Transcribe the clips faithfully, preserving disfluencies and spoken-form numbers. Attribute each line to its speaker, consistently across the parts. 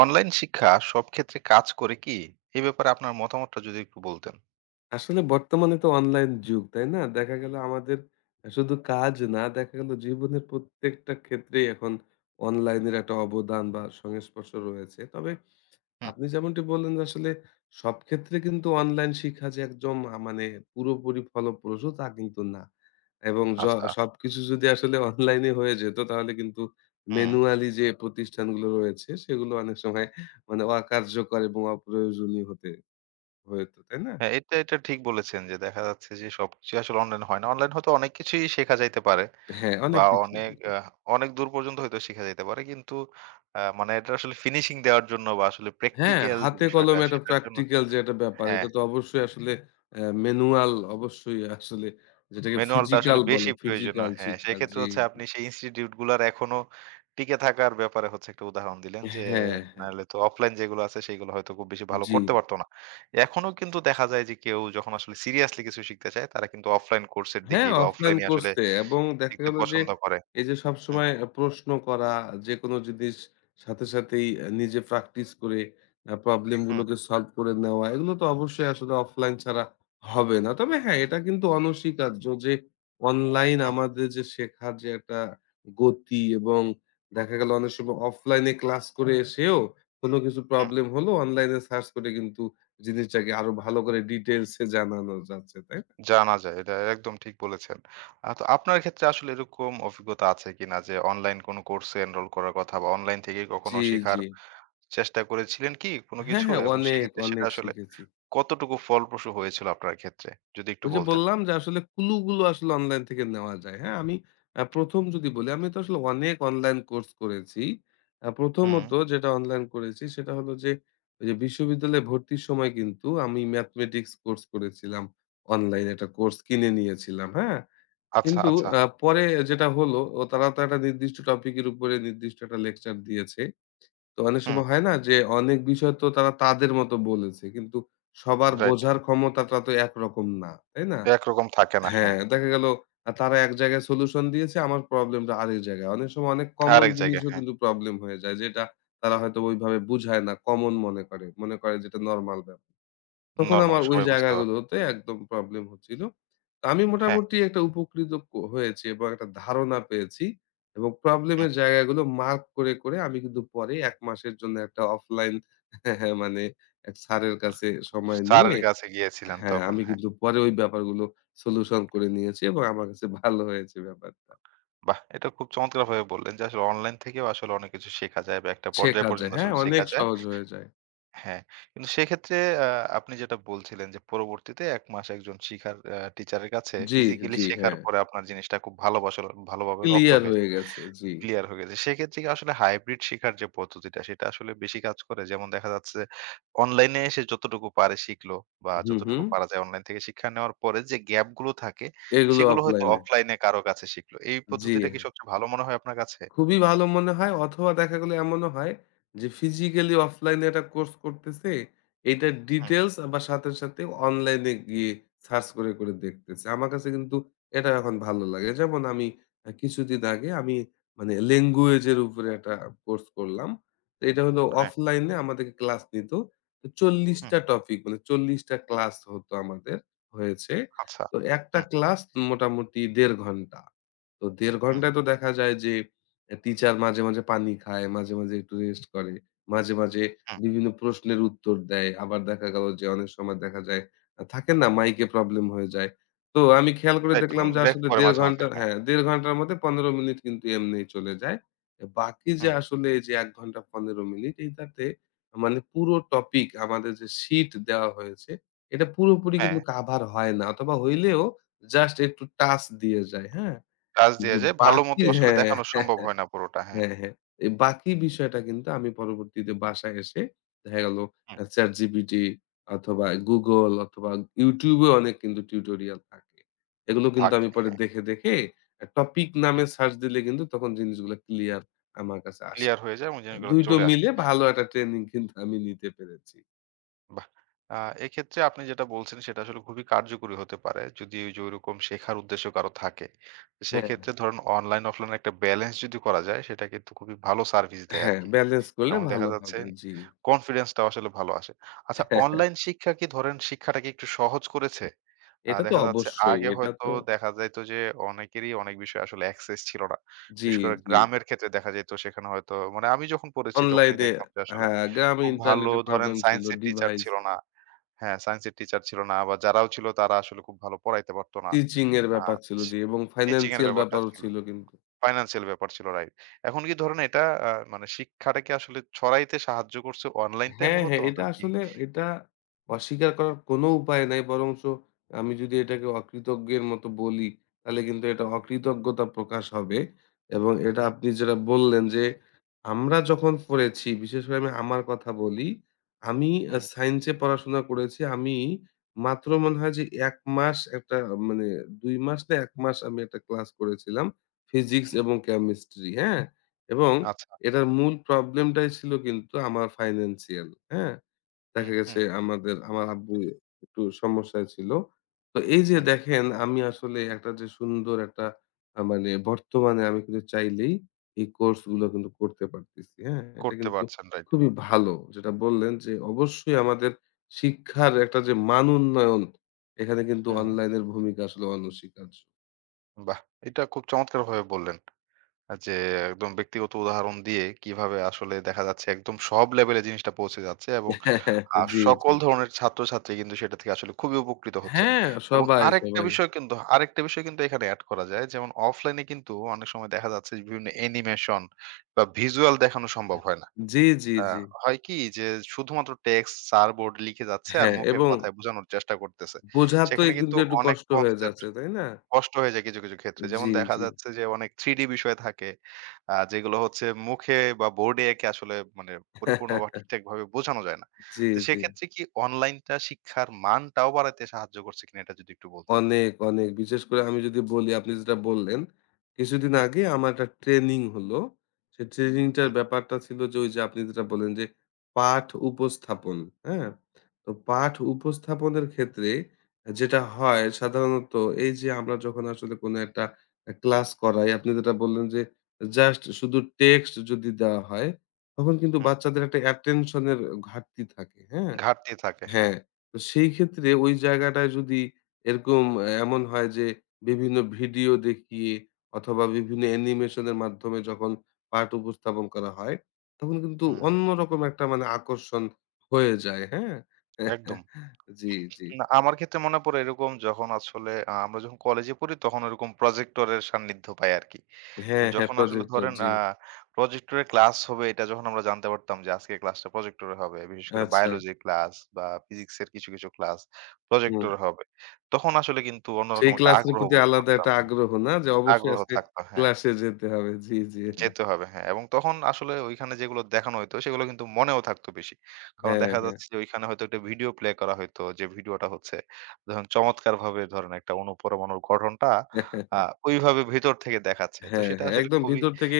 Speaker 1: Online শিক্ষা সব ক্ষেত্রে কাজ করে কি? এই ব্যাপারে আপনার মতামতটা যদি একটু বলতেন।
Speaker 2: আসলে বর্তমানে তো অনলাইন যুগ, তাই না? দেখা গেল আমাদের আ শুধু কাজ না, দেখা গেল জীবনের প্রত্যেকটা ক্ষেত্রেই এখন অনলাইনের একটা অবদান বা সংস্পর্শ রয়েছে। তবে
Speaker 1: হুম।
Speaker 2: আপনি যেমনটি বললেন যে আসলে সব ক্ষেত্রে কিন্তু অনলাইন শিক্ষা যে একদম আ মানে পুরোপুরি ফলপ্রসূ তা কিন্তু না। এবং য
Speaker 1: আচ্ছা।
Speaker 2: সবকিছু যদি আসলে অনলাইনে হয়ে যেত তাহলে কিন্তু
Speaker 1: হুম।
Speaker 2: ম্যানুয়ালি যে প্রতিষ্ঠানগুলো রয়েছে সেগুলো অনেক সময় মানে অকার্যকর এবং অপ্রয়োজনীয় হতে হইতো, তাই না?
Speaker 1: হ্যাঁ, এটা, এটা ঠিক বলেছেন যে দেখা যাচ্ছে যে সবকিছু আসলে অনলাইন হয় না। অনলাইন হয়তো অনেক কিছুই শেখা যাইতে পারে
Speaker 2: হ্যাঁ, অনেক
Speaker 1: বা
Speaker 2: কিছুই।
Speaker 1: অনেক
Speaker 2: জি।
Speaker 1: আ অনেক দূর পর্যন্ত হয়তো শিখা যাইতে পারে। কিন্তু আ মানে এটা আসলে ফিনিশিং দেওয়ার জন্য বা আসলে
Speaker 2: হ্যাঁ,
Speaker 1: প্র্যাকটিক্যাল যে
Speaker 2: হাতে
Speaker 1: বিষয়টা
Speaker 2: কলমে একটা
Speaker 1: সেটার জন্য
Speaker 2: প্র্যাকটিক্যাল যে একটা ব্যাপার,
Speaker 1: হ্যাঁ।
Speaker 2: এটা তো অবশ্যই আসলে অ্যা ম্যানুয়াল অবশ্যই আসলে যেটাকে
Speaker 1: ম্যানুয়ালটা আসলে
Speaker 2: ফিজিক্যাল বলে,
Speaker 1: বেশি প্রয়োজনীয়।
Speaker 2: ফিজিক্যাল
Speaker 1: হ্যাঁ,
Speaker 2: শিক্ষা।
Speaker 1: সেক্ষেত্রে
Speaker 2: জি,
Speaker 1: হচ্ছে
Speaker 2: জি।
Speaker 1: আপনি সেই ইনস্টিটিউট গুলার এখনো টিকে থাকার ব্যাপারে হচ্ছে একটা উদাহরণ দিলেন যে,
Speaker 2: হ্যাঁ, হ্যাঁ।
Speaker 1: নাহলে তো অফলাইন যেগুলো আছে সেগুলো হয়তো খুব বেশি ভালো
Speaker 2: জি।
Speaker 1: করতে পারত না। এখনো কিন্তু দেখা যায় যে কেউ যখন আসলে সিরিয়াসলি কিছু শিখতে চায় তারা কিন্তু অফলাইন কোর্স এর দিকে
Speaker 2: হ্যাঁ,
Speaker 1: বা
Speaker 2: অফলাইন
Speaker 1: অফলাইনে আসলে
Speaker 2: করছে এবং দেখা
Speaker 1: শিখতে
Speaker 2: গেল যে
Speaker 1: পছন্দ করে।
Speaker 2: এই যে
Speaker 1: হুম,
Speaker 2: সবসময় আ প্রশ্ন করা, যেকোনো জিনিস সাথে সাথেই আ নিজে প্র্যাকটিস করে আ প্রবলেম
Speaker 1: হুম,
Speaker 2: গুলোকে সলভ করে নেওয়া, এগুলো তো অবশ্যই আসলে অফলাইন ছাড়া হবে না। তবে হ্যাঁ, এটা কিন্তু অনস্বীকার্য যে অনলাইন
Speaker 1: হুম,
Speaker 2: আমাদের যে শেখার যে একটা গতি এবং দেখা গেল অনেক সময় অফলাইনে ক্লাস করে এসেও কোনো কিছু
Speaker 1: হুম।
Speaker 2: প্রবলেম হলো, অনলাইনে সার্চ করে কিন্তু জিনিসটাকে আরো ভালো করে ডিটেইলস এ জানানো যাচ্ছে, তাই না?
Speaker 1: জানা যায়। এটা একদম ঠিক বলেছেন। আ তো আপনার ক্ষেত্রে আসলে এরকম অভিজ্ঞতা আছে কিনা যে অনলাইন কোন কোর্সে এনরোল করার কথা বা অনলাইন থেকে কখনো
Speaker 2: জি, জি।
Speaker 1: শিখার চেষ্টা করেছিলেন কি কোনো
Speaker 2: হ্যাঁ,
Speaker 1: কিছু?
Speaker 2: হ্যাঁ।
Speaker 1: এবং
Speaker 2: অনেক,
Speaker 1: সেক্ষেত্রে সেটা
Speaker 2: অনেক
Speaker 1: আসলে
Speaker 2: শিখেছি।
Speaker 1: কতটুকু ফলপ্রসূ হয়েছিল আপনার ক্ষেত্রে? যদি একটু
Speaker 2: ওই যে
Speaker 1: বলতেন।
Speaker 2: বললাম যে আসলে ক্লু গুলো আসলে অনলাইন থেকে নেওয়া যায়। হ্যাঁ? আমি আ প্রথম যদি বলি, আমি তো আসলে অনেক অনলাইন কোর্স করেছি। আ
Speaker 1: হুম।
Speaker 2: প্রথমত যেটা অনলাইন করেছি সেটা হলো যে ওই যে বিশ্ববিদ্যালয়ে ভর্তির সময় কিন্তু আমি ম্যাথমেটিক্স কোর্স করেছিলাম। অনলাইন একটা কোর্স কিনে নিয়েছিলাম। হ্যাঁ?
Speaker 1: আচ্ছা,
Speaker 2: কিন্তু
Speaker 1: আচ্ছা।
Speaker 2: আ পরে যেটা হলো ও তারা তো একটা নির্দিষ্ট টপিকের উপরে নির্দিষ্ট একটা লেকচার দিয়েছে। তো অনেক
Speaker 1: হুম,
Speaker 2: সময় হয় না যে অনেক বিষয় তো তারা তাদের মতো বলেছে। কিন্তু সবার
Speaker 1: রাইট।
Speaker 2: বোঝার ক্ষমতাটা তো একরকম না। তাই না?
Speaker 1: একরকম থাকে না, হ্যাঁ।
Speaker 2: হ্যাঁ, দেখা গেল আ তারা এক জায়গায় সলিউশন দিয়েছে, আমার প্রবলেমটা আরেক জায়গায়। অনেক সময় অনেক কমন
Speaker 1: আরেক জায়গায়,
Speaker 2: জিনিসও
Speaker 1: হ্যাঁ।
Speaker 2: কিন্তু প্রবলেম হয়ে যায়। যেটা তারা হয়তো ওইভাবে বুঝায় না। কমন মনে করে। মনে করে যেটা নরমাল ব্যাপার। তখন
Speaker 1: নরমাল
Speaker 2: আমার ওই
Speaker 1: সবাই বুঝতে পারবে।
Speaker 2: জায়গাগুলোতে একদম প্রবলেম হচ্ছিল। তো আমি
Speaker 1: হ্যাঁ,
Speaker 2: মোটামুটি একটা উপকৃত ক হয়েছি এবং একটা ধারণা পেয়েছি এবং প্রবলেমের
Speaker 1: হুম।
Speaker 2: জায়গাগুলো মার্ক করে, করে আমি কিন্তু পরে এক মাসের জন্য একটা অফলাইন মানে এক স্যারের কাছে সময় নিয়ে
Speaker 1: স্যারের কাছে গিয়েছিলেন
Speaker 2: হ্যাঁ,
Speaker 1: তখন,
Speaker 2: আমি
Speaker 1: হ্যাঁ।
Speaker 2: কিন্তু পরে ওই ব্যাপারগুলো সলিউশন করে নিয়েছি এবং আমার কাছে ভালো হয়েছে ব্যাপারটা।
Speaker 1: বাহ! এটা খুব চমৎকারভাবে বললেন যে আসলে অনলাইন থেকেও আসলে অনেক কিছু শেখা যায় বা একটা পর্যায়
Speaker 2: শেখা যায়,
Speaker 1: পর্যন্ত
Speaker 2: হ্যাঁ,
Speaker 1: আসলে
Speaker 2: অনেক
Speaker 1: শেখা যায়।
Speaker 2: সহজ হয়ে যায়।
Speaker 1: হ্যাঁ, কিন্তু সেক্ষেত্রে আ আপনি যেটা বলছিলেন যে পরবর্তীতে এক মাস একজন শিখার আ টিচারের কাছে
Speaker 2: জি,
Speaker 1: ফিজিক্যালি
Speaker 2: জি,
Speaker 1: শেখার
Speaker 2: হ্যাঁ।
Speaker 1: পরে আপনার জিনিসটা খুব ভালোবাসল ভালোভাবে রপ্ত
Speaker 2: ক্লিয়ার
Speaker 1: হয়েছে,
Speaker 2: হয়ে গেছে। জি।
Speaker 1: ক্লিয়ার হয়ে গেছে। সেক্ষেত্রে কি আসলে হাইব্রিড শিখার যে পদ্ধতিটা সেটা আসলে বেশি কাজ করে? যেমন দেখা যাচ্ছে অনলাইনে এসে যতটুকু পারে শিখলো বা
Speaker 2: হু, হু।
Speaker 1: যতটুকু পারা যায় অনলাইন থেকে শিক্ষা নেওয়ার পরে যে গ্যাপ গুলো থাকে
Speaker 2: এগুলো
Speaker 1: সেগুলো হয়তো
Speaker 2: অফলাইনে।
Speaker 1: অফলাইনে কারো কাছে শিখলো। এই
Speaker 2: জি।
Speaker 1: পদ্ধতিটা কি
Speaker 2: হ্যাঁ।
Speaker 1: সবচেয়ে ভালো মনে হয় আপনার কাছে?
Speaker 2: খুবই ভালো মনে হয় অথবা দেখা গেল এমনও হয় যে ফিজিক্যালি অফলাইনে একটা কোর্স করতেছে, এইটার
Speaker 1: হুম,
Speaker 2: ডিটেইলস আবার সাথে, সাথে অনলাইনে গিয়ে সার্চ করে, করে দেখতেছে। আমার কাছে কিন্তু এটা এখন ভালো লাগে। যেমন আমি আ কিছুদিন আগে আমি মানে ল্যাঙ্গুয়েজ এর উপরে একটা কোর্স করলাম। তো এটা হলো
Speaker 1: হ্যাঁ,
Speaker 2: অফলাইনে আমাদেরকে ক্লাস নিত। তো চল্লিশ
Speaker 1: হুম,
Speaker 2: টা টপিক মানে চল্লিশ টা ক্লাস হতো আমাদের হয়েছে।
Speaker 1: আচ্ছা।
Speaker 2: তো একটা
Speaker 1: হুম,
Speaker 2: ক্লাস মোটামুটি দেড় ঘন্টা। তো দেড়
Speaker 1: হুম,
Speaker 2: ঘন্টায় তো দেখা যায় যে টিচার মাঝে, মাঝে পানি খায়, মাঝে, মাঝে একটু রেস্ট করে। মাঝে, মাঝে
Speaker 1: হুম।
Speaker 2: বিভিন্ন প্রশ্নের উত্তর দেয়। আবার দেখা গেল যে অনেক সময় দেখা যায় আ থাকে না মাইকে প্রবলেম হয়ে যায়। তো আমি খেয়াল করে
Speaker 1: রাইট,
Speaker 2: দেখলাম
Speaker 1: হুম,
Speaker 2: যে
Speaker 1: ব্রেক
Speaker 2: আসলে
Speaker 1: পড়ে
Speaker 2: দেড়
Speaker 1: মাঝে, মাঝে।
Speaker 2: ঘন্টা
Speaker 1: হ্যাঁ,
Speaker 2: হ্যাঁ, দেড় ঘন্টার মধ্যে পনেরো মিনিট কিন্তু এমনেই চলে যায়। বাকি যে
Speaker 1: হুম।
Speaker 2: আসলে এই যে এক ঘন্টা পনেরো মিনিট এইটাতে মানে পুরো টপিক আমাদের যে শিট দেওয়া হয়েছে এটা পুরোপুরি
Speaker 1: হ্যাঁ,
Speaker 2: কিন্তু কাভার হয় না অথবা হইলেও জাস্ট একটু টাচ দিয়ে যায়। হ্যাঁ?
Speaker 1: কাজ
Speaker 2: যে
Speaker 1: দেয়া যায়।
Speaker 2: বাকি
Speaker 1: ভালোমতো আসলে
Speaker 2: হ্যাঁ।
Speaker 1: দেখানো সম্ভব হয় না পুরোটা। হ্যাঁ।
Speaker 2: হ্যাঁ, হ্যাঁ। এই বাকি বিষয়টা কিন্তু আমি পরবর্তীতে বাসায় এসে দেখা গেল
Speaker 1: হুম,
Speaker 2: আ ChatGPT অথবা Google অথবা YouTube এ অনেক কিন্তু টিউটোরিয়াল থাকে। এগুলো কিন্তু
Speaker 1: থাক
Speaker 2: আমি পরে
Speaker 1: হ্যাঁ,
Speaker 2: দেখে, দেখে আ টপিক নামে
Speaker 1: হুম।
Speaker 2: সার্চ দিলে কিন্তু তখন জিনিসগুলো ক্লিয়ার আমার কাছে আসে।
Speaker 1: ক্লিয়ার হয়ে যায় এবং জিনিসগুলো
Speaker 2: দুই টো
Speaker 1: চলে আসে।
Speaker 2: মিলে ভালো একটা ট্রেনিং কিন্তু আমি নিতে পেরেছি।
Speaker 1: বাহ! আ এক্ষেত্রে আপনি যেটা বলছেন সেটা আসলে খুবই কার্যকরী হতে পারে। যদি ওই যে ঐরকম শেখার উদ্দেশ্য কারো থাকে। তো
Speaker 2: হ্যাঁ,
Speaker 1: সেক্ষেত্রে ধরেন অনলাইন অফলাইন একটা ব্যালেন্স যদি করা যায় সেটা কিন্তু খুবই ভালো সার্ভিস দেয়
Speaker 2: হ্যাঁ,
Speaker 1: আরকি।
Speaker 2: ব্যালেন্স করলে
Speaker 1: এবং দেখা
Speaker 2: ভালো
Speaker 1: যাচ্ছে
Speaker 2: হবে। জি।
Speaker 1: কনফিডেন্স টাও আসলে ভালো আসে। আচ্ছা অনলাইন শিক্ষা কি ধরেন শিক্ষাটাকে একটু সহজ করেছে? আ
Speaker 2: এটা তো
Speaker 1: দেখা যাচ্ছে
Speaker 2: অবশ্যই।
Speaker 1: আগে
Speaker 2: এটা
Speaker 1: হয়তো
Speaker 2: তো
Speaker 1: দেখা যাইত যে অনেকেরই অনেক বিষয়ে আসলে অ্যাক্সেস ছিল না।
Speaker 2: জি,
Speaker 1: বিশেষ করে
Speaker 2: জি।
Speaker 1: গ্রামের ক্ষেত্রে দেখা যেত সেখানে হয়তো মানে আমি যখন পড়েছি তখনই
Speaker 2: অনলাইনে
Speaker 1: দেখতাম যে আসলে
Speaker 2: হ্যাঁ, গ্রামে
Speaker 1: খুব ভালো
Speaker 2: ইন্টারনেটের
Speaker 1: ধরেন
Speaker 2: প্রবলেম ছিল,
Speaker 1: সায়েন্স এর টিচার
Speaker 2: ডিভাইস
Speaker 1: ছিল না। হ্যাঁ, সায়েন্স এর টিচার ছিল না বা যারাও ছিল তারা আসলে খুব ভালো পড়াইতে পারত না।
Speaker 2: টিচিং এর
Speaker 1: আ
Speaker 2: ব্যাপার ছিল জি এবং
Speaker 1: টিচিং এর
Speaker 2: ফাইন্যান্সিয়াল
Speaker 1: ব্যাপারটা
Speaker 2: ব্যাপারও
Speaker 1: ছিল।
Speaker 2: ছিল কিন্তু।
Speaker 1: ফাইন্যান্সিয়াল ব্যাপার ছিল রাইট। এখন কি ধরেন এটা আ মানে শিক্ষাটাকে আসলে ছড়াইতে সাহায্য করছে অনলাইনটাই
Speaker 2: হ্যাঁ,
Speaker 1: মূলত
Speaker 2: হ্যাঁ। এটা
Speaker 1: নাকি?
Speaker 2: আসলে এটা অস্বীকার করার কোনো উপায় নাই। বরঞ্চ আমি যদি এটাকে অকৃতজ্ঞের মতো বলি, তাহলে কিন্তু এটা অকৃতজ্ঞতা প্রকাশ হবে। এবং এটা
Speaker 1: হুম,
Speaker 2: আপনি যেটা বললেন যে, আমরা যখন পড়েছি, বিশেষ করে আমি আমার কথা বলি। আমি আ
Speaker 1: হুম।
Speaker 2: সায়েন্সে পড়াশোনা করেছি। আমি মাত্র মনে হয় যে এক মাস একটা মানে দুই মাস না এক মাস আমি একটা ক্লাস করেছিলাম। ফিজিক্স এবং কেমিস্ট্রি, হ্যাঁ? এবং
Speaker 1: আচ্ছা।
Speaker 2: এটার মূল প্রবলেমটাই ছিল কিন্তু আমার ফাইন্যান্সিয়াল, হ্যাঁ?
Speaker 1: হুম,
Speaker 2: দেখা গেছে
Speaker 1: হুম,
Speaker 2: আমাদের আমার আব্বু একটু সমস্যায় ছিল। তো এই যে
Speaker 1: হুম।
Speaker 2: দেখেন আমি আসলে একটা যে সুন্দর একটা আ মানে বর্তমানে আমি কিন্তু চাইলেই এই কোর্স গুলো কিন্তু করতে পারতেছি, হ্যাঁ? এটা
Speaker 1: করতে
Speaker 2: কিন্তু
Speaker 1: পারছেন রাইট।
Speaker 2: খুবই ভালো। যেটা বললেন যে অবশ্যই আমাদের শিক্ষার একটা যে মান উন্নয়ন, এখানে কিন্তু
Speaker 1: হুম।
Speaker 2: অনলাইনের ভূমিকা আসলে অনস্বীকার্য।
Speaker 1: বাহ! এটা খুব চমৎকারভাবে বললেন। যে একদম ব্যক্তিগত উদাহরণ দিয়ে কিভাবে আসলে দেখা যাচ্ছে একদম সব লেভেলে জিনিসটা পৌঁছে যাচ্ছে এবং আ
Speaker 2: জি,
Speaker 1: সকল
Speaker 2: জি।
Speaker 1: ধরনের ছাত্রছাত্রী কিন্তু সেটা থেকে আসলে খুবই উপকৃত হচ্ছে।
Speaker 2: হ্যাঁ,
Speaker 1: এবং
Speaker 2: সবাই,
Speaker 1: আরেকটা
Speaker 2: সবাই।
Speaker 1: বিষয় কিন্তু আরেকটা বিষয় কিন্তু এখানে এড করা যায়। যেমন অফলাইনে কিন্তু অনেক সময় দেখা যাচ্ছে যে বিভিন্ন অ্যানিমেশন বা ভিজুয়াল দেখানো সম্ভব হয় না।
Speaker 2: জি, জি,
Speaker 1: আ
Speaker 2: জি।
Speaker 1: হয় কি যে শুধুমাত্র টেক্সট, স্যার বোর্ড লিখে যাচ্ছে আর
Speaker 2: হ্যাঁ,
Speaker 1: মুখের
Speaker 2: এবং
Speaker 1: কথায় বোঝানোর চেষ্টা করতেছে।
Speaker 2: বোঝাতে
Speaker 1: সেখানে কিন্তু
Speaker 2: কিন্তু একটু
Speaker 1: অনেক
Speaker 2: কষ্ট হয়ে
Speaker 1: কনসেপ্ট
Speaker 2: যাচ্ছে, তাই না?
Speaker 1: কষ্ট হয়ে যায় কিছু, কিছু ক্ষেত্রে।
Speaker 2: জি,
Speaker 1: যেমন দেখা
Speaker 2: জি।
Speaker 1: যাচ্ছে যে অনেক থ্রি ডি বিষয় থাকে। আ যেগুলো হচ্ছে মুখে বা বোর্ডে এঁকে আসলে মানে পরিপূর্ণ বা ঠিকঠাকভাবে বোঝানো যায় না।
Speaker 2: জি,
Speaker 1: তো
Speaker 2: জি।
Speaker 1: সেক্ষেত্রে কি অনলাইনটা শিক্ষার মানটাও বাড়াতে সাহায্য করছে কিনা এটা যদি একটু বলতেন?
Speaker 2: অনেক, অনেক। বিশেষ করে আমি যদি বলি আপনি যেটা বললেন, কিছুদিন
Speaker 1: হুম,
Speaker 2: আগে আমার একটা ট্রেনিং হলো। সে ট্রেনিংটার
Speaker 1: হুম,
Speaker 2: ব্যাপারটা ছিল যে ওই যে আপনি যেটা বললেন যে পাঠ উপস্থাপন, হ্যাঁ? তো পাঠ উপস্থাপনের ক্ষেত্রে যেটা হয় সাধারণত এই যে আমরা যখন আসলে কোনো একটা আ ক্লাস করাই, আপনি যেটা বললেন যে জাস্ট শুধু টেক্সট যদি দেওয়া হয়, তখন কিন্তু
Speaker 1: হুম।
Speaker 2: বাচ্চাদের একটা অ্যাটেনশন এর ঘাটতি থাকে, হ্যাঁ?
Speaker 1: ঘাটতি থাকে, হ্যাঁ।
Speaker 2: হ্যাঁ, তো সেই ক্ষেত্রে ওই জায়গাটায় যদি এরকম এ এমন হয় যে বিভিন্ন ভিডিও দেখিয়ে অথবা বিভিন্ন অ্যানিমেশন এর মাধ্যমে যখন পাঠ উপস্থাপন করা হয়, তখন কিন্তু
Speaker 1: হুম,
Speaker 2: অন্যরকম একটা মানে আকর্ষণ হয়ে যায়, হ্যাঁ?
Speaker 1: একদম।
Speaker 2: জি, জি।
Speaker 1: না, আমার ক্ষেত্রে মনে পড়ে এরকম যখন আসলে আ আমরা যখন কলেজে পড়ি তখন ওরকম প্রজেক্টরের সান্নিধ্য পাই আরকি। তো
Speaker 2: হ্যাঁ, হ্যাঁ,
Speaker 1: যখন আসলে
Speaker 2: প্রজেক্টর
Speaker 1: ধরেন
Speaker 2: জি।
Speaker 1: আ প্রজেক্টরে ক্লাস হবে এটা যখন আমরা জানতে পারতাম যে আজকের ক্লাসটা প্রজেক্টরে হবে। বিশেষ করে
Speaker 2: আচ্ছা,
Speaker 1: বায়োলজির ক্লাস বা ফিজিক্স এর কিছু, কিছু ক্লাস
Speaker 2: হুম।
Speaker 1: প্রজেক্টরে হবে। তখন আসলে কিন্তু
Speaker 2: সেই
Speaker 1: অন্যরকম একটা
Speaker 2: ক্লাসের
Speaker 1: আগ্রহ
Speaker 2: প্রতি
Speaker 1: বোধ
Speaker 2: আলাদা
Speaker 1: করতাম।
Speaker 2: একটা
Speaker 1: হ্যাঁ,
Speaker 2: আগ্রহ না যে অবশ্যই
Speaker 1: আগ্রহ
Speaker 2: আজকে
Speaker 1: থাকতো হ্যাঁ।
Speaker 2: ক্লাসে যেতে হবে। জি, জি।
Speaker 1: যেতে হবে হ্যাঁ। এবং তখন আসলে ঐখানে যেগুলো দেখানো হইতো সেগুলো কিন্তু মনেও থাকতো বেশি। কারণ
Speaker 2: হ্যাঁ,
Speaker 1: দেখা
Speaker 2: হ্যাঁ।
Speaker 1: যাচ্ছে যে ঐখানে হয়তো একটা ভিডিও প্লে করা হইতো যে ভিডিওটা হচ্ছে ধরেন চমৎকারভাবে ধরেন একটা অণু-পরমাণুর গঠনটা আ ওইভাবে ভেতর থেকে দেখাচ্ছে। তো
Speaker 2: হ্যাঁ,
Speaker 1: সেটা
Speaker 2: হ্যাঁ,
Speaker 1: আসলে
Speaker 2: একদম
Speaker 1: খুবই
Speaker 2: ভিতর থেকে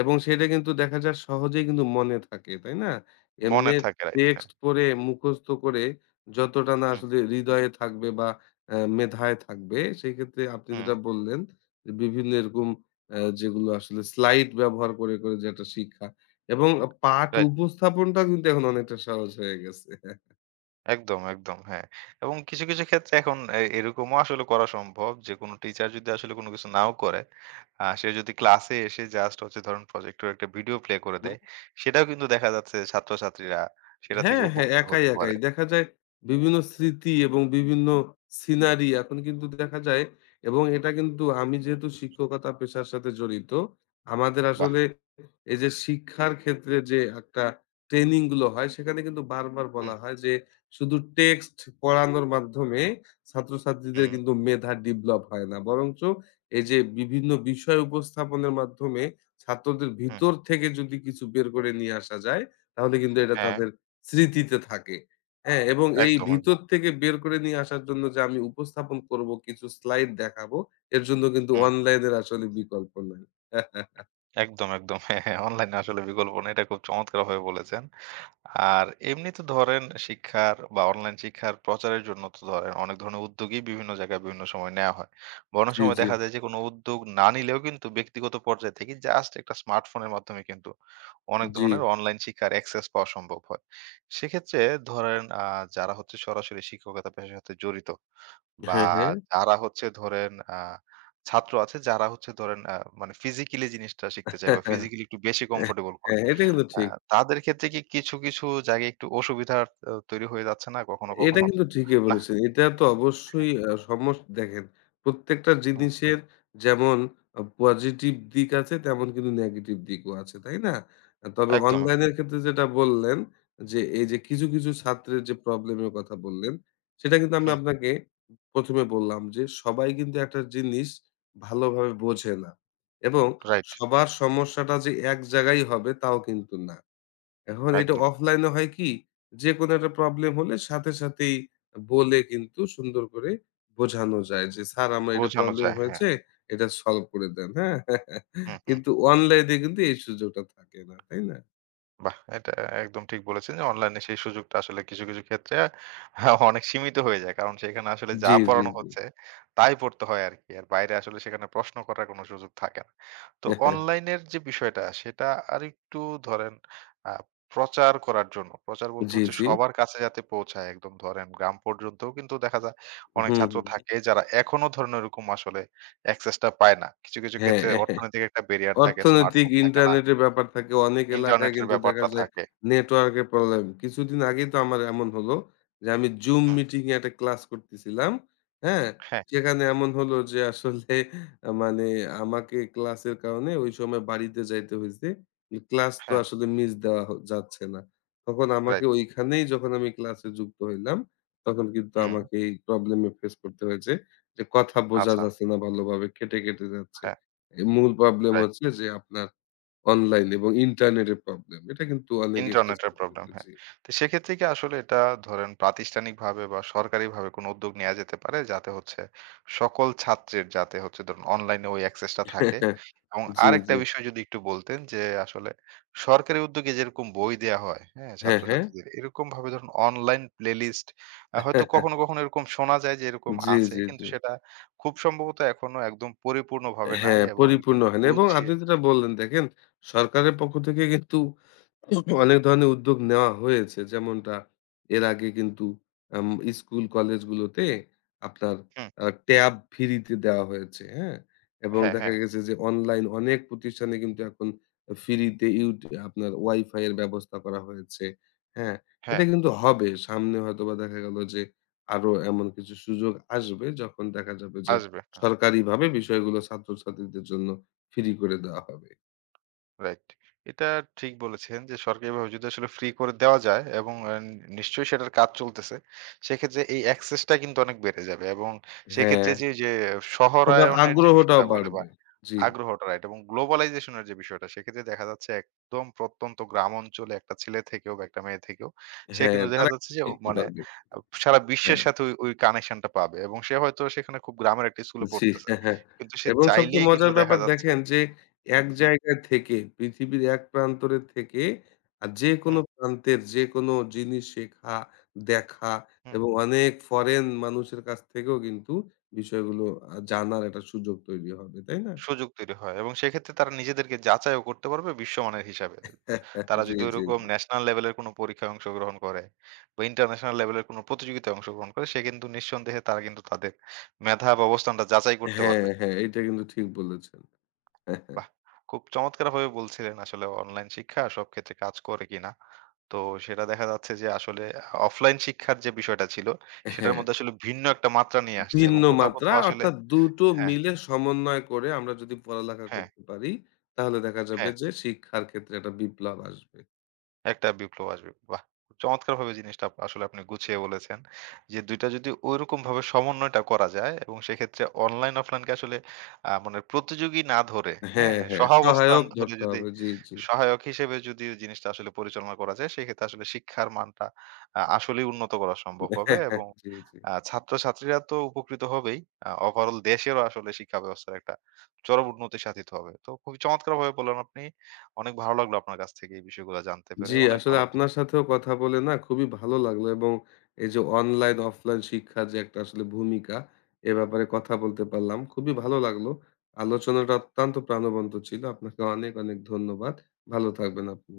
Speaker 2: এবং সেটা কিন্তু দেখা যায় সহজেই কিন্তু মনে থাকে, তাই না? এমনি
Speaker 1: মনে থাকে রাইট হ্যাঁ।
Speaker 2: টেক্সট পড়ে মুখস্থ করে যতটা না
Speaker 1: হুম,
Speaker 2: আসলে হৃদয়ে থাকবে বা আ মেধায় থাকবে, সেক্ষেত্রে আপনি
Speaker 1: হুম
Speaker 2: যেটা বললেন যে বিভিন্ন এরকম আ যেগুলো আসলে স্লাইড ব্যবহার করে, করে যে একটা শিক্ষা এবং পাঠ
Speaker 1: রাইট।
Speaker 2: উপস্থাপনটা কিন্তু এখন অনেকটা সহজ হয়ে গেছে।
Speaker 1: একদম, একদম হ্যাঁ। এবং কিছু, কিছু ক্ষেত্রে এখন এ এরকমও আসলে করা সম্ভব যে কোনো টিচার যদি আসলে কোনো কিছু নাও করে, আ সে যদি ক্লাসে এসে জাস্ট হচ্ছে ধরেন প্রজেক্টর একটা ভিডিও প্লে করে দেয়, সেটাও কিন্তু দেখা যাচ্ছে ছাত্রছাত্রীরা সেটা থেকে
Speaker 2: হ্যাঁ, হ্যাঁ,
Speaker 1: উপকৃত
Speaker 2: একাই,
Speaker 1: হতে
Speaker 2: একাই।
Speaker 1: পারে।
Speaker 2: দেখা যায় বিভিন্ন স্মৃতি এবং বিভিন্ন সিনারি এখন কিন্তু দেখা যায় এবং এটা কিন্তু আমি যেহেতু শিক্ষকতা পেশার সাথে জড়িত, আমাদের
Speaker 1: বাহ!
Speaker 2: আসলে এই যে শিক্ষার ক্ষেত্রে যে একটা ট্রেনিং গুলো হয় সেখানে কিন্তু বারবার বলা
Speaker 1: হুম,
Speaker 2: হয় যে শুধু টেক্সট পড়ানোর মাধ্যমে ছাত্রছাত্রীদের
Speaker 1: হুম,
Speaker 2: কিন্তু মেধা ডেভেলপ হয় না। বরঞ্চ এই যে বিভিন্ন বিষয় উপস্থাপনের মাধ্যমে ছাত্রদের
Speaker 1: হুম।
Speaker 2: ভিতর থেকে যদি কিছু বের করে নিয়ে আসা যায় তাহলে কিন্তু এটা
Speaker 1: হ্যাঁ,
Speaker 2: তাদের স্মৃতিতে থাকে। হ্যাঁ? এবং এই
Speaker 1: একদম,
Speaker 2: ভিতর
Speaker 1: একদম।
Speaker 2: থেকে বের করে নিয়ে আসার জন্য যে আমি উপস্থাপন করব, কিছু স্লাইড দেখাবো, এর জন্য কিন্তু
Speaker 1: হুম।
Speaker 2: অনলাইনের আসলে বিকল্প নাই।
Speaker 1: একদম, একদম। হ্যাঁ, হ্যাঁ। অনলাইনে আসলে বিকল্প নেই। এটা খুব চমৎকারভাবে বলেছেন। আর এমনি তো ধরেন শিক্ষার বা অনলাইন শিক্ষার প্রচারের জন্য তো ধরেন অনেক ধরনের উদ্যোগই বিভিন্ন জায়গায় বিভিন্ন সময় নেওয়া হয়। বা অনেক
Speaker 2: জি,
Speaker 1: সময়
Speaker 2: জি,
Speaker 1: দেখা যায় যে কোনো উদ্যোগ না নিলেও কিন্তু ব্যক্তিগত পর্যায় থেকে জাস্ট একটা স্মার্টফোনের মাধ্যমে কিন্তু অনেক
Speaker 2: জি।
Speaker 1: ধরনের অনলাইন শিক্ষার অ্যাক্সেস পাওয়া সম্ভব হয়। সেক্ষেত্রে ধরেন আ যারা হচ্ছে সরাসরি শিক্ষকতা পেশার সাথে জড়িত বা
Speaker 2: হ্যাঁ, হ্যাঁ।
Speaker 1: যারা হচ্ছে ধরেন আ ছাত্র আছে যারা হচ্ছে ধরেন আ মানে ফিজিক্যালি জিনিসটা শিখতে চায় বা ফিজিক্যালি একটু বেশি কমফোর্টেবল হয়।
Speaker 2: হ্যাঁ, এটা কিন্তু
Speaker 1: আ
Speaker 2: ঠিক।
Speaker 1: তাদের ক্ষেত্রে কি কিছু, কিছু জায়গায় একটু অসুবিধা আ তৈরি হয়ে যাচ্ছে না কখনো,
Speaker 2: এটা
Speaker 1: কখনো?
Speaker 2: কিন্তু ঠিকই
Speaker 1: না?
Speaker 2: বলেছেন। এটা তো
Speaker 1: হ্যাঁ।
Speaker 2: অবশ্যই আ সমস দেখেন প্রত্যেকটা
Speaker 1: হুম।
Speaker 2: জিনিসের যেমন আ পজিটিভ দিক আছে তেমন কিন্তু নেগেটিভ দিকও আছে, তাই না? আ তবে
Speaker 1: একদম, একদম।
Speaker 2: অনলাইনের ক্ষেত্রে যেটা বললেন যে, এই যে কিছু, কিছু ছাত্রের যে প্রবলেমের কথা বললেন, সেটা কিন্তু আমি
Speaker 1: হুম।
Speaker 2: আপনাকে প্রথমে বললাম যে সবাই কিন্তু একটা জিনিস ভালোভাবে বোঝে না এবং
Speaker 1: রাইট।
Speaker 2: সবার সমস্যাটা যে এক জায়গায় হবে তাও কিন্তু না। এখন এটা
Speaker 1: একদম।
Speaker 2: অফলাইনে হয় কি? যেকোনো একটা প্রবলেম হলে সাথে সাথেই বলে কিন্তু সুন্দর করে বোঝানো যায় যে, "স্যার আমার এটা
Speaker 1: বোঝানো
Speaker 2: প্রবলেম
Speaker 1: যায়। হ্যাঁ।
Speaker 2: হয়েছে, এটা সলভ করে দেন।" হ্যাঁ?
Speaker 1: হুম, হুম।
Speaker 2: কিন্তু অনলাইনে কিন্তু এই সুযোগটা থাকে না। তাই না?
Speaker 1: বাহ! এটা একদম ঠিক বলেছেন যে অনলাইনে সেই সুযোগটা আসলে কিছু, কিছু ক্ষেত্রে আহ, অনেক সীমিত হয়ে যায়। কারণ সেখানে আসলে যা
Speaker 2: জি, জি,
Speaker 1: পড়ানো
Speaker 2: জি।
Speaker 1: হচ্ছে তাই পড়তে হয় আরকি। আর বাইরে আসলে সেখানে প্রশ্ন করার কোনো সুযোগ থাকে না। তো অনলাইনের যে বিষয়টা সেটা আরেকটু ধরেন আ প্রচার করার জন্য, প্রচার বলতে
Speaker 2: জি,
Speaker 1: হচ্ছে
Speaker 2: জি।
Speaker 1: সবার কাছে যাতে পৌঁছায় একদম ধরেন গ্রাম পর্যন্তও কিন্তু দেখা যায় অনেক
Speaker 2: হুম,
Speaker 1: ছাত্র
Speaker 2: হুম।
Speaker 1: থাকে যারা এখনো ধরেন ওরকম আসলে access টা পায় না। কিছু, কিছু
Speaker 2: হ্যাঁ।
Speaker 1: ক্ষেত্রে অর্থনৈতিক একটা ব্যারিয়ার থাকে,
Speaker 2: অর্থনৈতিক
Speaker 1: স্মার্টফোন থাকে না,
Speaker 2: ইন্টারনেটের ব্যাপার থাকে। অনেক এলাকায়
Speaker 1: ইন্টারনেটের
Speaker 2: কিন্তু দেখা
Speaker 1: ব্যাপারটা
Speaker 2: যায়
Speaker 1: থাকে।
Speaker 2: নেটওয়ার্কের প্রবলেম। কিছুদিন আগেই তো আমার এমন হলো যে আমি Zoom
Speaker 1: হুম,
Speaker 2: মিটিং এ একটা ক্লাস করতেছিলাম। হ্যাঁ?
Speaker 1: হ্যাঁ,
Speaker 2: সেখানে এমন হলো যে আসলে আ মানে আমাকে ক্লাসের কারণে ওই সময় বাড়িতে যাইতে হইছে। এই ক্লাস তো
Speaker 1: হ্যাঁ,
Speaker 2: আসলে মিস দেওয়া হ যাচ্ছে না। তখন আমাকে
Speaker 1: রাইট।
Speaker 2: ওইখানেই যখন আমি ক্লাসে যুক্ত হইলাম, তখন কিন্তু
Speaker 1: হুম,
Speaker 2: আমাকে এই প্রবলেম এ ফেস করতে হয়েছে যে কথা বোঝা
Speaker 1: আচ্ছা,
Speaker 2: যাচ্ছে না ভালোভাবে, কেটে, কেটে যাচ্ছে।
Speaker 1: হ্যাঁ,
Speaker 2: এ মূল প্রবলেম
Speaker 1: রাইট।
Speaker 2: হচ্ছে যে আপনার অনলাইন এবং ইন্টারনেটের প্রবলেম। এটা কিন্তু অনেকেই ফেস
Speaker 1: ইন্টারনেটের প্রবলেম,
Speaker 2: করতেছে।
Speaker 1: হ্যাঁ।
Speaker 2: জি।
Speaker 1: তো সেক্ষেত্রে কি আসলে এটা ধরেন প্রাতিষ্ঠানিকভাবে বা সরকারিভাবে কোনো উদ্যোগ নেয়া যেতে পারে? যাতে হচ্ছে সকল ছাত্রের যাতে হচ্ছে ধরুন অনলাইনে ওই access টা থাকে। এবং
Speaker 2: জি,
Speaker 1: আরেকটা
Speaker 2: জি।
Speaker 1: বিষয় যদি একটু বলতেন যে আসলে সরকারি উদ্যোগে যেরকম বই দেয়া হয়, হ্যাঁ?
Speaker 2: হ্যাঁ, হ্যাঁ।
Speaker 1: ছাত্রছাত্রীদের এরকমভাবে ধরুন অনলাইন প্লেলিস্ট আ হয়তো কখনো, কখনো এরকম শোনা যায় যে এরকম
Speaker 2: জি,
Speaker 1: আছে।
Speaker 2: জি, জি।
Speaker 1: কিন্তু সেটা খুব সম্ভবত এখনো একদম পরিপূর্ণভাবে নাই
Speaker 2: হ্যাঁ,
Speaker 1: এবং একদম
Speaker 2: পরিপূর্ণ হয় না এবং
Speaker 1: গুছিয়ে
Speaker 2: আপনি যেটা বললেন দেখেন, সরকারের পক্ষ থেকে কিন্তু অনেক ধরনের উদ্যোগ নেওয়া হয়েছে। যেমনটা এর আগে কিন্তু আম স্কুল কলেজগুলোতে আপনার
Speaker 1: হুম,
Speaker 2: আ ট্যাব ফ্রিতে দেওয়া হয়েছে, হ্যাঁ? এবং
Speaker 1: হ্যাঁ,
Speaker 2: দেখা
Speaker 1: হ্যাঁ,
Speaker 2: গেছে যে অনলাইন অনেক প্রতিষ্ঠানে কিন্তু এখন ফ্রিতে ইউট আপনার ওয়াইফাই এর ব্যবস্থা করা হয়েছে, হ্যাঁ?
Speaker 1: হ্যাঁ,
Speaker 2: এটা কিন্তু হবে। সামনে হয়তোবা দেখা গেল যে আরো এমন কিছু সুযোগ আসবে যখন দেখা যাবে যে
Speaker 1: আসবে। হ্যাঁ।
Speaker 2: সরকারিভাবে বিষয়গুলো ছাত্রছাত্রীদের জন্য ফ্রি করে দেওয়া হবে।
Speaker 1: রাইট। এটা ঠিক বলেছেন যে সরকারিভাবে যদি আসলে ফ্রি করে দেওয়া যায় এবং আ নিশ্চয়ই সেটার কাজ চলতেছে। সেক্ষেত্রে এই অ্যাক্সেস টা কিন্তু অনেক বেড়ে যাবে এবং
Speaker 2: হ্যাঁ।
Speaker 1: সেক্ষেত্রে যে, যে
Speaker 2: সবার
Speaker 1: শহরায়নের যে
Speaker 2: আগ্রহটাও
Speaker 1: বিষয়টা বলে বা
Speaker 2: বাড়বে। জি।
Speaker 1: আগ্রহটা রাইট এবং গ্লোবালাইজেশন এর যে বিষয়টা সেক্ষেত্রে দেখা যাচ্ছে একদম প্রত্যন্ত গ্রাম অঞ্চলে একটা ছেলে থেকেও বা একটা মেয়ে থেকেও সে
Speaker 2: হ্যাঁ।
Speaker 1: কিন্তু দেখা
Speaker 2: তারা
Speaker 1: যাচ্ছে যে ও
Speaker 2: শিখতে
Speaker 1: মানে
Speaker 2: পারবে।
Speaker 1: আ সারা বিশ্বের
Speaker 2: হ্যাঁ,
Speaker 1: সাথে ওই, ওই কানেকশন টা পাবে এবং সে হয়তো সেখানে খুব গ্রামের একটা স্কুলে
Speaker 2: জি।
Speaker 1: পড়তেছে।
Speaker 2: হ্যাঁ, হ্যাঁ।
Speaker 1: কিন্তু সে
Speaker 2: এবং সবচেয়ে
Speaker 1: চাইলেই কিন্তু
Speaker 2: মজার
Speaker 1: দেখা
Speaker 2: ব্যাপার
Speaker 1: যাচ্ছে
Speaker 2: দেখেন যে এক
Speaker 1: হুম,
Speaker 2: জায়গায় থেকে পৃথিবীর এক প্রান্তরের থেকে আ যেকোনো
Speaker 1: হুম,
Speaker 2: প্রান্তের যেকোনো জিনিস শেখা, দেখা
Speaker 1: হুম।
Speaker 2: এবং অনেক ফরেন মানুষের কাছ থেকেও কিন্তু বিষয়গুলো আ জানার একটা সুযোগ তৈরি হবে। তাই না?
Speaker 1: সুযোগ তৈরি হয় এবং সেক্ষেত্রে তারা নিজেদেরকে যাচাইও করতে পারবে বিশ্বমানের হিসাবে। তারা
Speaker 2: জি,
Speaker 1: যদি
Speaker 2: জি,
Speaker 1: ওইরকম
Speaker 2: জি।
Speaker 1: ন্যাশনাল লেভেলের কোনো পরীক্ষায় অংশগ্রহণ করে বা ইন্টারন্যাশনাল লেভেলের কোনো প্রতিযোগিতায় অংশগ্রহণ করে, সে কিন্তু নিঃসন্দেহে তারা কিন্তু তাদের মেধা বা অবস্থানটা যাচাই করতে
Speaker 2: হ্যাঁ,
Speaker 1: পারবে।
Speaker 2: হ্যাঁ, এটা কিন্তু ঠিক বলেছেন। হ্যাঁ, হ্যাঁ
Speaker 1: বাহ! খুব চমৎকারভাবে বলছিলেন আসলে অনলাইন শিক্ষা সব ক্ষেত্রে কাজ করে কিনা। তো সেটা দেখা যাচ্ছে যে আসলে অফলাইন শিক্ষার যে বিষয়টা ছিল, সেটার
Speaker 2: হ্যাঁ,
Speaker 1: মধ্যে আসলে ভিন্ন একটা মাত্রা নিয়ে আসছে এবং
Speaker 2: ভিন্ন
Speaker 1: কোথাও,
Speaker 2: মাত্রা
Speaker 1: কোথাও আসলে
Speaker 2: অর্থাৎ দুই টো
Speaker 1: হ্যাঁ,
Speaker 2: মিলে সমন্বয় করে আমরা যদি পড়ালেখা
Speaker 1: হ্যাঁ,
Speaker 2: করতে পারি, তাহলে দেখা যাবে
Speaker 1: হ্যাঁ।
Speaker 2: যে শিক্ষার ক্ষেত্রে একটা বিপ্লব আসবে।
Speaker 1: একটা বিপ্লব আসবে। বাহ! চমৎকারভাবে জিনিসটা আপ আসলে আপনি গুছিয়ে বলেছেন। যে দু টা যদি ঐরকমভাবে সমন্বয়টা করা যায় এবং সেক্ষেত্রে অনলাইন অফলাইনকে আসলে আ মানে প্রতিযোগী না ধরে,
Speaker 2: হ্যাঁ,
Speaker 1: হ্যাঁ?
Speaker 2: হ্যাঁ,
Speaker 1: সহাবস্থান
Speaker 2: সহায়ক
Speaker 1: ধরে
Speaker 2: ধরতে
Speaker 1: যদি
Speaker 2: হবে। জি, জি।
Speaker 1: সহায়ক হিসেবে যদি ওই জিনিসটা আসলে পরিচালনা করা যায়, সেক্ষেত্রে আসলে শিক্ষার মানটা আ আসলেই উন্নত করা সম্ভব হবে এবং
Speaker 2: জি, জি।
Speaker 1: আ ছাত্রছাত্রীরা তো উপকৃত হবেই। আ ওভারঅল দেশেরও আসলে শিক্ষা ব্যবস্থার একটা চরম উন্নতি সাধিত হবে। তো খুবই চমৎকারভাবে বললেন আপনি। অনেক ভালো লাগলো আপনার কাছ থেকে এই বিষয়গুলো জানতে পেরে।
Speaker 2: জি,
Speaker 1: অনেক
Speaker 2: আসলে
Speaker 1: ভালো
Speaker 2: আপনার
Speaker 1: থাকবেন।
Speaker 2: সাথেও কথা বলে না খুবই ভালো লাগলো এবং এই যে অনলাইন, অফলাইন শিক্ষার যে একটা আসলে ভূমিকা, এ ব্যাপারে কথা বলতে পারলাম। খুবই ভালো লাগলো। আলোচনাটা অত্যন্ত প্রাণবন্ত ছিল। আপনাকে অনেক, অনেক ধন্যবাদ। ভালো থাকবেন আপনি।